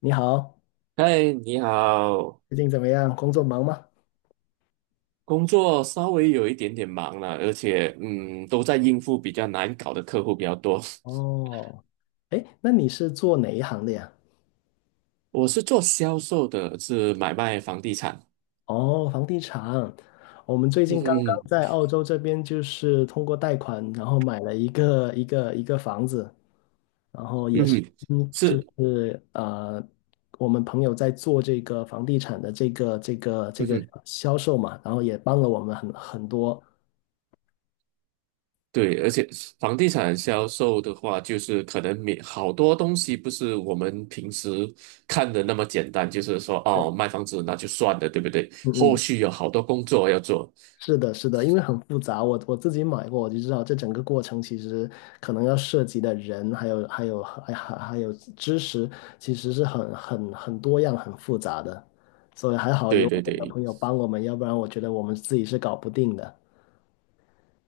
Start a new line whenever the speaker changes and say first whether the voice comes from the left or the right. left: 你好，
right: 嗨，你好，
left: 最近怎么样？工作忙吗？
right: 工作稍微有一点点忙了，而且都在应付比较难搞的客户比较多。
left: 哦，哎，那你是做哪一行的呀？
right: 我是做销售的，是买卖房地产。
left: 哦，房地产。我们最
right: 嗯
left: 近刚刚
right: 哼。
left: 在澳洲这边，就是通过贷款，然后买了一个房子，然后
right: 嗯
left: 也是，
right: 哼。
left: 嗯，就
right: 是。
left: 是呃，我们朋友在做这个房地产的这个这个这
right: 嗯
left: 个
right: 哼。
left: 销售嘛，然后也帮了我们很多。
right: 对，而且房地产销售的话，就是可能没好多东西不是我们平时看的那么简单，就是说
left: 对，
right: 哦，卖房子那就算了，对不对？
left: 嗯
right: 后
left: 嗯，
right: 续有好多工作要做。
left: 是的，是的，因为很复杂，我自己买过，我就知道这整个过程其实可能要涉及的人，还有知识，其实是很多样、很复杂的，所以还好有
right: 对对
left: 我们的
right: 对，
left: 朋友帮我们，要不然我觉得我们自己是搞不定的。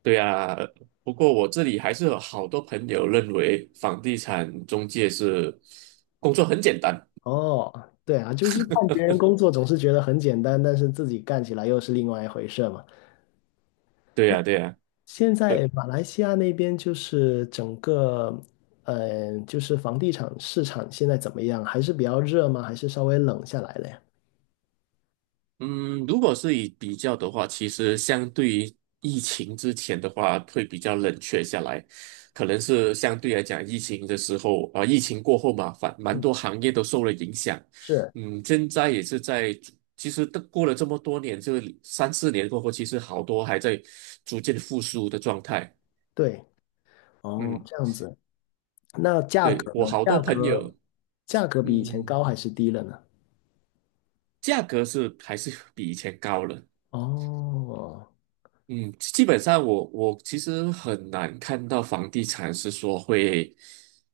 right: 对啊，不过我这里还是有好多朋友认为房地产中介是工作很简单。
left: 哦，对啊，就是看别人工作总是觉得很简单，但是自己干起来又是另外一回事嘛。
right: 对呀，对呀，
left: 现在
right: 对。
left: 马来西亚那边就是整个，就是房地产市场现在怎么样？还是比较热吗？还是稍微冷下来了呀？
right: 嗯，如果是以比较的话，其实相对于疫情之前的话，会比较冷却下来，可能是相对来讲，疫情的时候啊、疫情过后嘛，反蛮多行业都受了影响。
left: 是，
right: 嗯，现在也是在逐，其实都过了这么多年，这三四年过后，其实好多还在逐渐复苏的状态。
left: 对，哦，
right: 嗯。
left: 这样子。那价
right: 对，
left: 格呢？
right: 我好多
left: 价
right: 朋
left: 格，
right: 友。
left: 价格比以前高
right: 嗯，
left: 还是低了呢？
right: 价格是还是比以前高了。
left: 哦，
right: 嗯，基本上我其实很难看到房地产是说会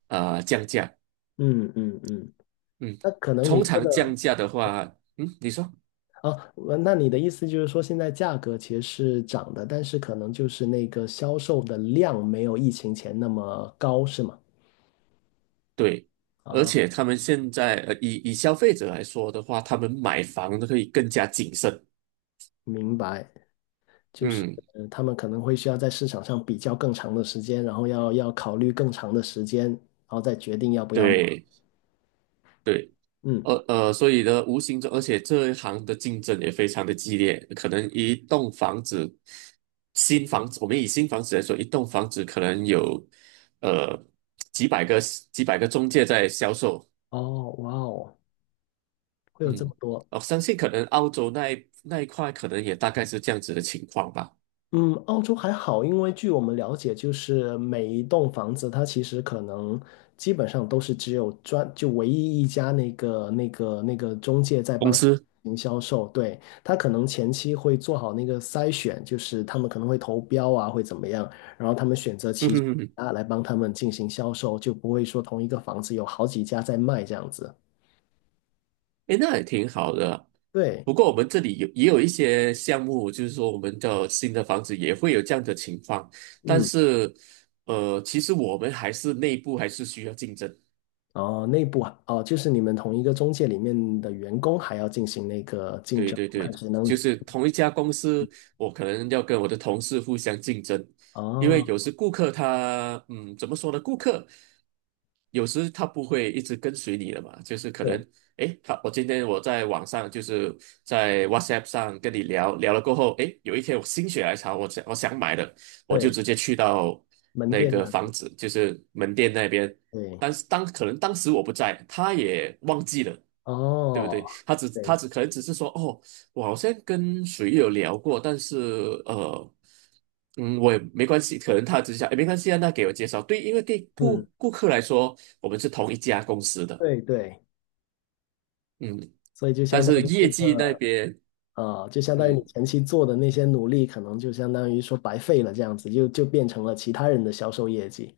right: 降价。
left: 嗯嗯嗯，
right: 嗯，
left: 那可能你
right: 通
left: 说
right: 常降
left: 的
right: 价的话，你说。
left: 啊，那你的意思就是说，现在价格其实是涨的，但是可能就是那个销售的量没有疫情前那么高，是吗？
right: 对，而
left: 啊，
right: 且他们现在以消费者来说的话，他们买房都可以更加谨慎。
left: 明白。就是
right: 嗯，
left: 他们可能会需要在市场上比较更长的时间，然后要考虑更长的时间，然后再决定要不要买。
right: 对。对。
left: 嗯，
right: 所以呢，无形中，而且这一行的竞争也非常的激烈，可能一栋房子，新房子，我们以新房子来说，一栋房子可能有呃几百个几百个中介在销售。
left: 哦，哇哦，会有这
right: 嗯，
left: 么多。
right: 我相信可能澳洲那一块可能也大概是这样子的情况吧。
left: 嗯，澳洲还好，因为据我们了解，就是每一栋房子，它其实可能基本上都是只有专，就唯一一家那个中介在
right: 公
left: 帮他
right: 司。
left: 进行销售，对，他可能前期会做好那个筛选，就是他们可能会投标啊，会怎么样，然后他们选择
right: 嗯
left: 其
right: 哼
left: 中
right: 哼哼。
left: 一家来帮他们进行销售，就不会说同一个房子有好几家在卖这样子，
right: 诶，那也挺好的啊。
left: 对，
right: 不过我们这里也有一些项目，就是说我们的新的房子也会有这样的情况，但
left: 嗯。
right: 是其实我们还是内部还是需要竞争。
left: 哦，内部啊，哦，就是你们同一个中介里面的员工还要进行那个竞
right: 对
left: 争，
right: 对对。
left: 看谁能
right: 就是同一家公司，我可能要跟我的同事互相竞争。因为
left: 哦，
right: 有时顾客他，怎么说呢？顾客有时他不会一直跟随你的嘛，就是可能，
left: 对
right: 诶，我今天在网上就是在 WhatsApp 上跟你聊聊了过后，诶，有一天我心血来潮，我想买的。我就
left: 对，
right: 直接去到
left: 门
right: 那
left: 店
right: 个
left: 呢，
right: 房子，就是门店那边。
left: 对，
right: 但是可能当时我不在，他也忘记了。对不
left: 哦，
right: 对？他只他
left: 对，
right: 只可能只是说，哦，我好像跟谁有聊过，但是呃，我也没关系，可能他只是想，哎，没关系啊，那给我介绍。对，因为对顾
left: 嗯，
right: 顾客来说，我们是同一家公司的。
left: 对对，
right: 嗯，
left: 所以就
right: 但
left: 相
right: 是
left: 当于
right: 业
left: 这
right: 绩
left: 个，
right: 那边。
left: 就相当于你
right: 嗯，
left: 前期做的那些努力，可能就相当于说白费了，这样子就变成了其他人的销售业绩。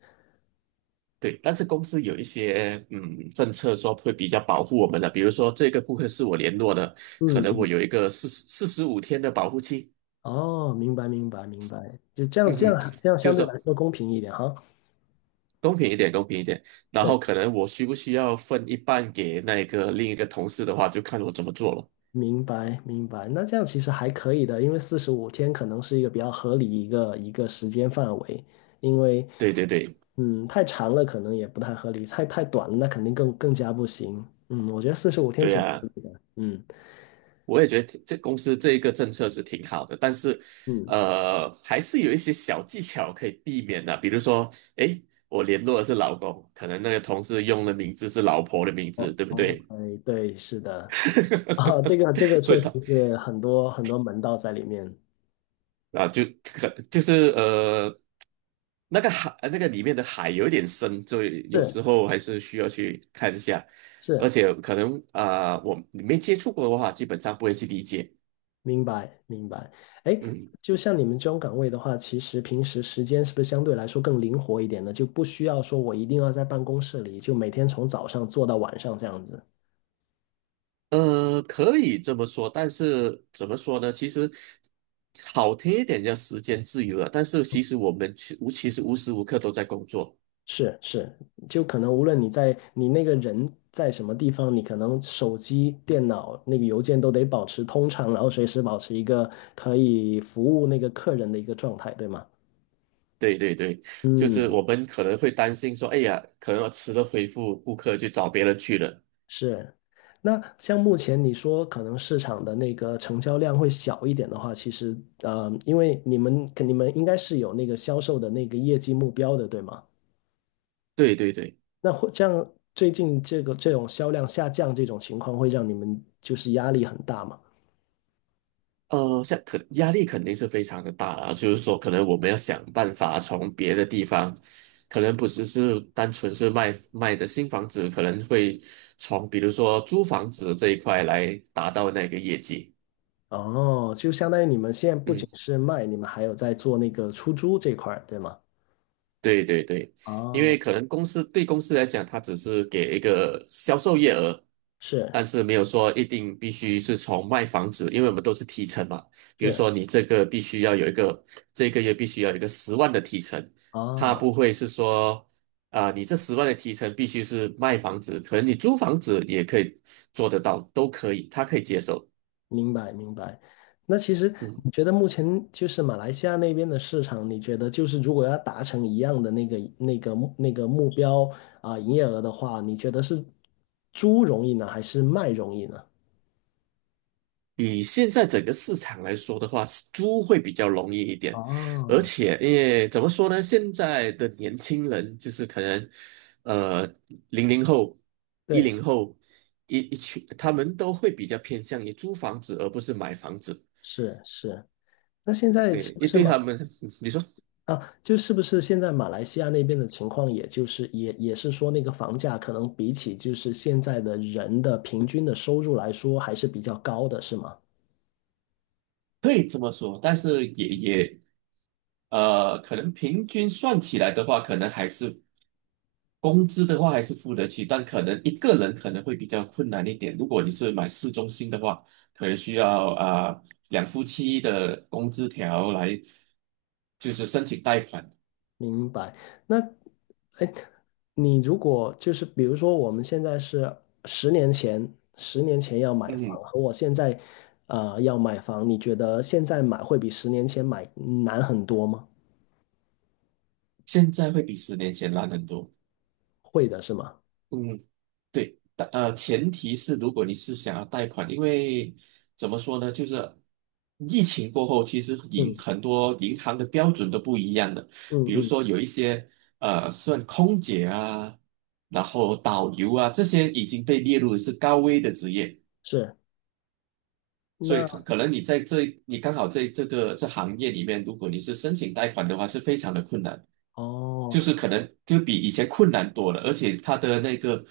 right: 对。但是公司有一些政策说会比较保护我们的。比如说这个顾客是我联络的，可
left: 嗯
right: 能我
left: 嗯，
right: 有一个四十五天的保护期。
left: 哦，明白明白明白，就这样
right: 嗯
left: 这
right: 哼。
left: 样这样
right: 就
left: 相
right: 是
left: 对
right: 说
left: 来说公平一点哈。
right: 公平一点，公平一点。然
left: 对。
right: 后可能我需不需要分一半给那个另一个同事的话，就看我怎么做了。
left: 明白，明白。那这样其实还可以的，因为四十五天可能是一个比较合理一个时间范围，因为
right: 对对对。
left: 太长了可能也不太合理，太短了那肯定更加不行。嗯，我觉得四十五天
right: 对
left: 挺合
right: 呀，
left: 理的。嗯
right: 我也觉得这公司这一个政策是挺好的，但是
left: 嗯，
right: 还是有一些小技巧可以避免的，比如说，诶，我联络的是老公，可能那个同事用的名字是老婆的名
left: 哦
right: 字，对不对？
left: ，OK,对，是的，啊，这个这个
right: 所
left: 确
right: 以
left: 实
right: 他
left: 是很多门道在里面。
right: 啊，就是那个海，那个里面的海有点深，所以有
left: 是
right: 时候还是需要去看一下。而
left: 是，
right: 且可能啊、你没接触过的话，基本上不会去理解。
left: 明白，明白。哎，
right: 嗯，
left: 就像你们这种岗位的话，其实平时时间是不是相对来说更灵活一点呢？就不需要说我一定要在办公室里，就每天从早上做到晚上这样子。
right: 可以这么说，但是怎么说呢？其实好听一点叫时间自由了，但是其实我们其实无时无刻都在工作。
left: 是是，就可能无论你在你那个人在什么地方，你可能手机、电脑那个邮件都得保持通畅，然后随时保持一个可以服务那个客人的一个状态，对吗？
right: 对对对。就是
left: 嗯，
right: 我们可能会担心说，哎呀，可能迟了回复顾客，就找别人去了。
left: 是，那像目前你说可能市场的那个成交量会小一点的话，其实因为你们应该是有那个销售的那个业绩目标的，对吗？
right: 对对对。
left: 那会这样，最近这个这种销量下降这种情况，会让你们就是压力很大嘛？
right: 压力肯定是非常的大啊，就是说，可能我们要想办法从别的地方，可能不只是单纯是卖的新房子，可能会从比如说租房子这一块来达到那个业绩。
left: 哦，就相当于你们现在不仅
right: 嗯。
left: 是卖，你们还有在做那个出租这块儿，对吗？
right: 对对对。因
left: 哦，
right: 为可能对公司来讲，它只是给一个销售业额，
left: 是
right: 但是没有说一定必须是从卖房子，因为我们都是提成嘛。比如
left: 是，
right: 说你这个必须要有一个，这个月必须要有一个十万的提成。他
left: 哦。
right: 不会是说，啊、你这十万的提成必须是卖房子，可能你租房子也可以做得到，都可以，他可以接受。
left: 明白明白。那其实你
right: 嗯。
left: 觉得目前就是马来西亚那边的市场，你觉得就是如果要达成一样的那个那个目那个目标啊，营业额的话，你觉得是租容易呢，还是卖容易呢？
right: 以现在整个市场来说的话，租会比较容易一点，而
left: 哦，
right: 且因为怎么说呢？现在的年轻人就是可能，呃，00后、一
left: 对，
right: 零后一群，他们都会比较偏向于租房子而不是买房子。
left: 是是。那现在
right: 对，
left: 是
right: 因
left: 不
right: 为
left: 是
right: 对
left: 马
right: 他们，你说。
left: 啊？就是不是现在马来西亚那边的情况，也就是是说，那个房价可能比起就是现在的人的平均的收入来说，还是比较高的，是吗？
right: 可以这么说，但是也也呃，可能平均算起来的话，可能还是工资的话还是付得起，但可能一个人可能会比较困难一点。如果你是买市中心的话，可能需要啊、两夫妻的工资条来就是申请贷款。
left: 明白。那，哎，你如果就是比如说，我们现在是十年前，十年前要买房，
right: 嗯，
left: 和我现在，啊，要买房，你觉得现在买会比十年前买难很多吗？
right: 现在会比十年前难很多。
left: 会的是吗？
right: 嗯。对，但前提是如果你是想要贷款，因为怎么说呢，就是疫情过后，其实银
left: 嗯
right: 很多银行的标准都不一样的。
left: 嗯
right: 比如
left: 嗯，
right: 说有一些算空姐啊，然后导游啊，这些已经被列入是高危的职业。
left: 是。
right: 所以可
left: 那
right: 可能你在这，你刚好在这个行业里面，如果你是申请贷款的话，是非常的困难。
left: 哦，
right: 就是可能就比以前困难多了，而且它的那个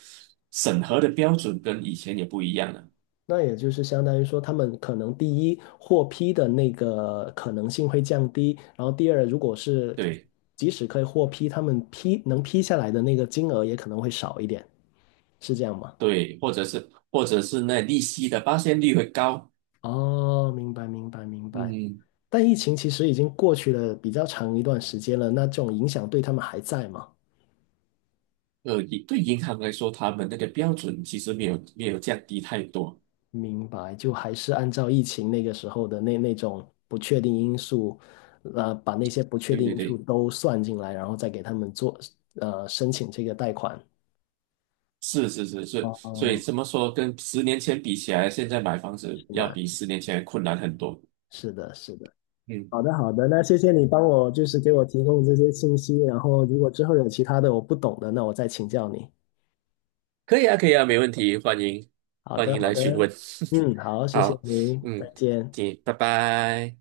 right: 审核的标准跟以前也不一样了。
left: 那也就是相当于说，他们可能第一获批的那个可能性会降低，然后第二，如果是
right: 对
left: 即使可以获批，他们能批下来的那个金额也可能会少一点，是这样吗？
right: 对，或者是那利息的发现率会高。
left: 哦，明白明白明白。
right: 嗯，
left: 但疫情其实已经过去了比较长一段时间了，那这种影响对他们还在吗？
right: 以对银行来说，他们那个标准其实没有降低太多。
left: 明白，就还是按照疫情那个时候的那种不确定因素，把那些不确
right: 对
left: 定
right: 对
left: 因素
right: 对。
left: 都算进来，然后再给他们做，申请这个贷款。
right: 是是是是。
left: 哦，
right: 所以
left: 哦，
right: 怎么说，跟十年前比起来，现在买房子要
left: 的，
right: 比十年前困难很多。
left: 是的，是的。
right: 嗯，
left: 好的，好的，那谢谢你帮我，就是给我提供这些信息，然后如果之后有其他的我不懂的，那我再请教你。
right: 可以啊，可以啊，没问题，欢迎
left: 好
right: 欢
left: 的，
right: 迎
left: 好
right: 来询
left: 的，
right: 问。
left: 嗯，好，谢谢
right: 好。
left: 你，再
right: 嗯。
left: 见。
right: 行，拜拜。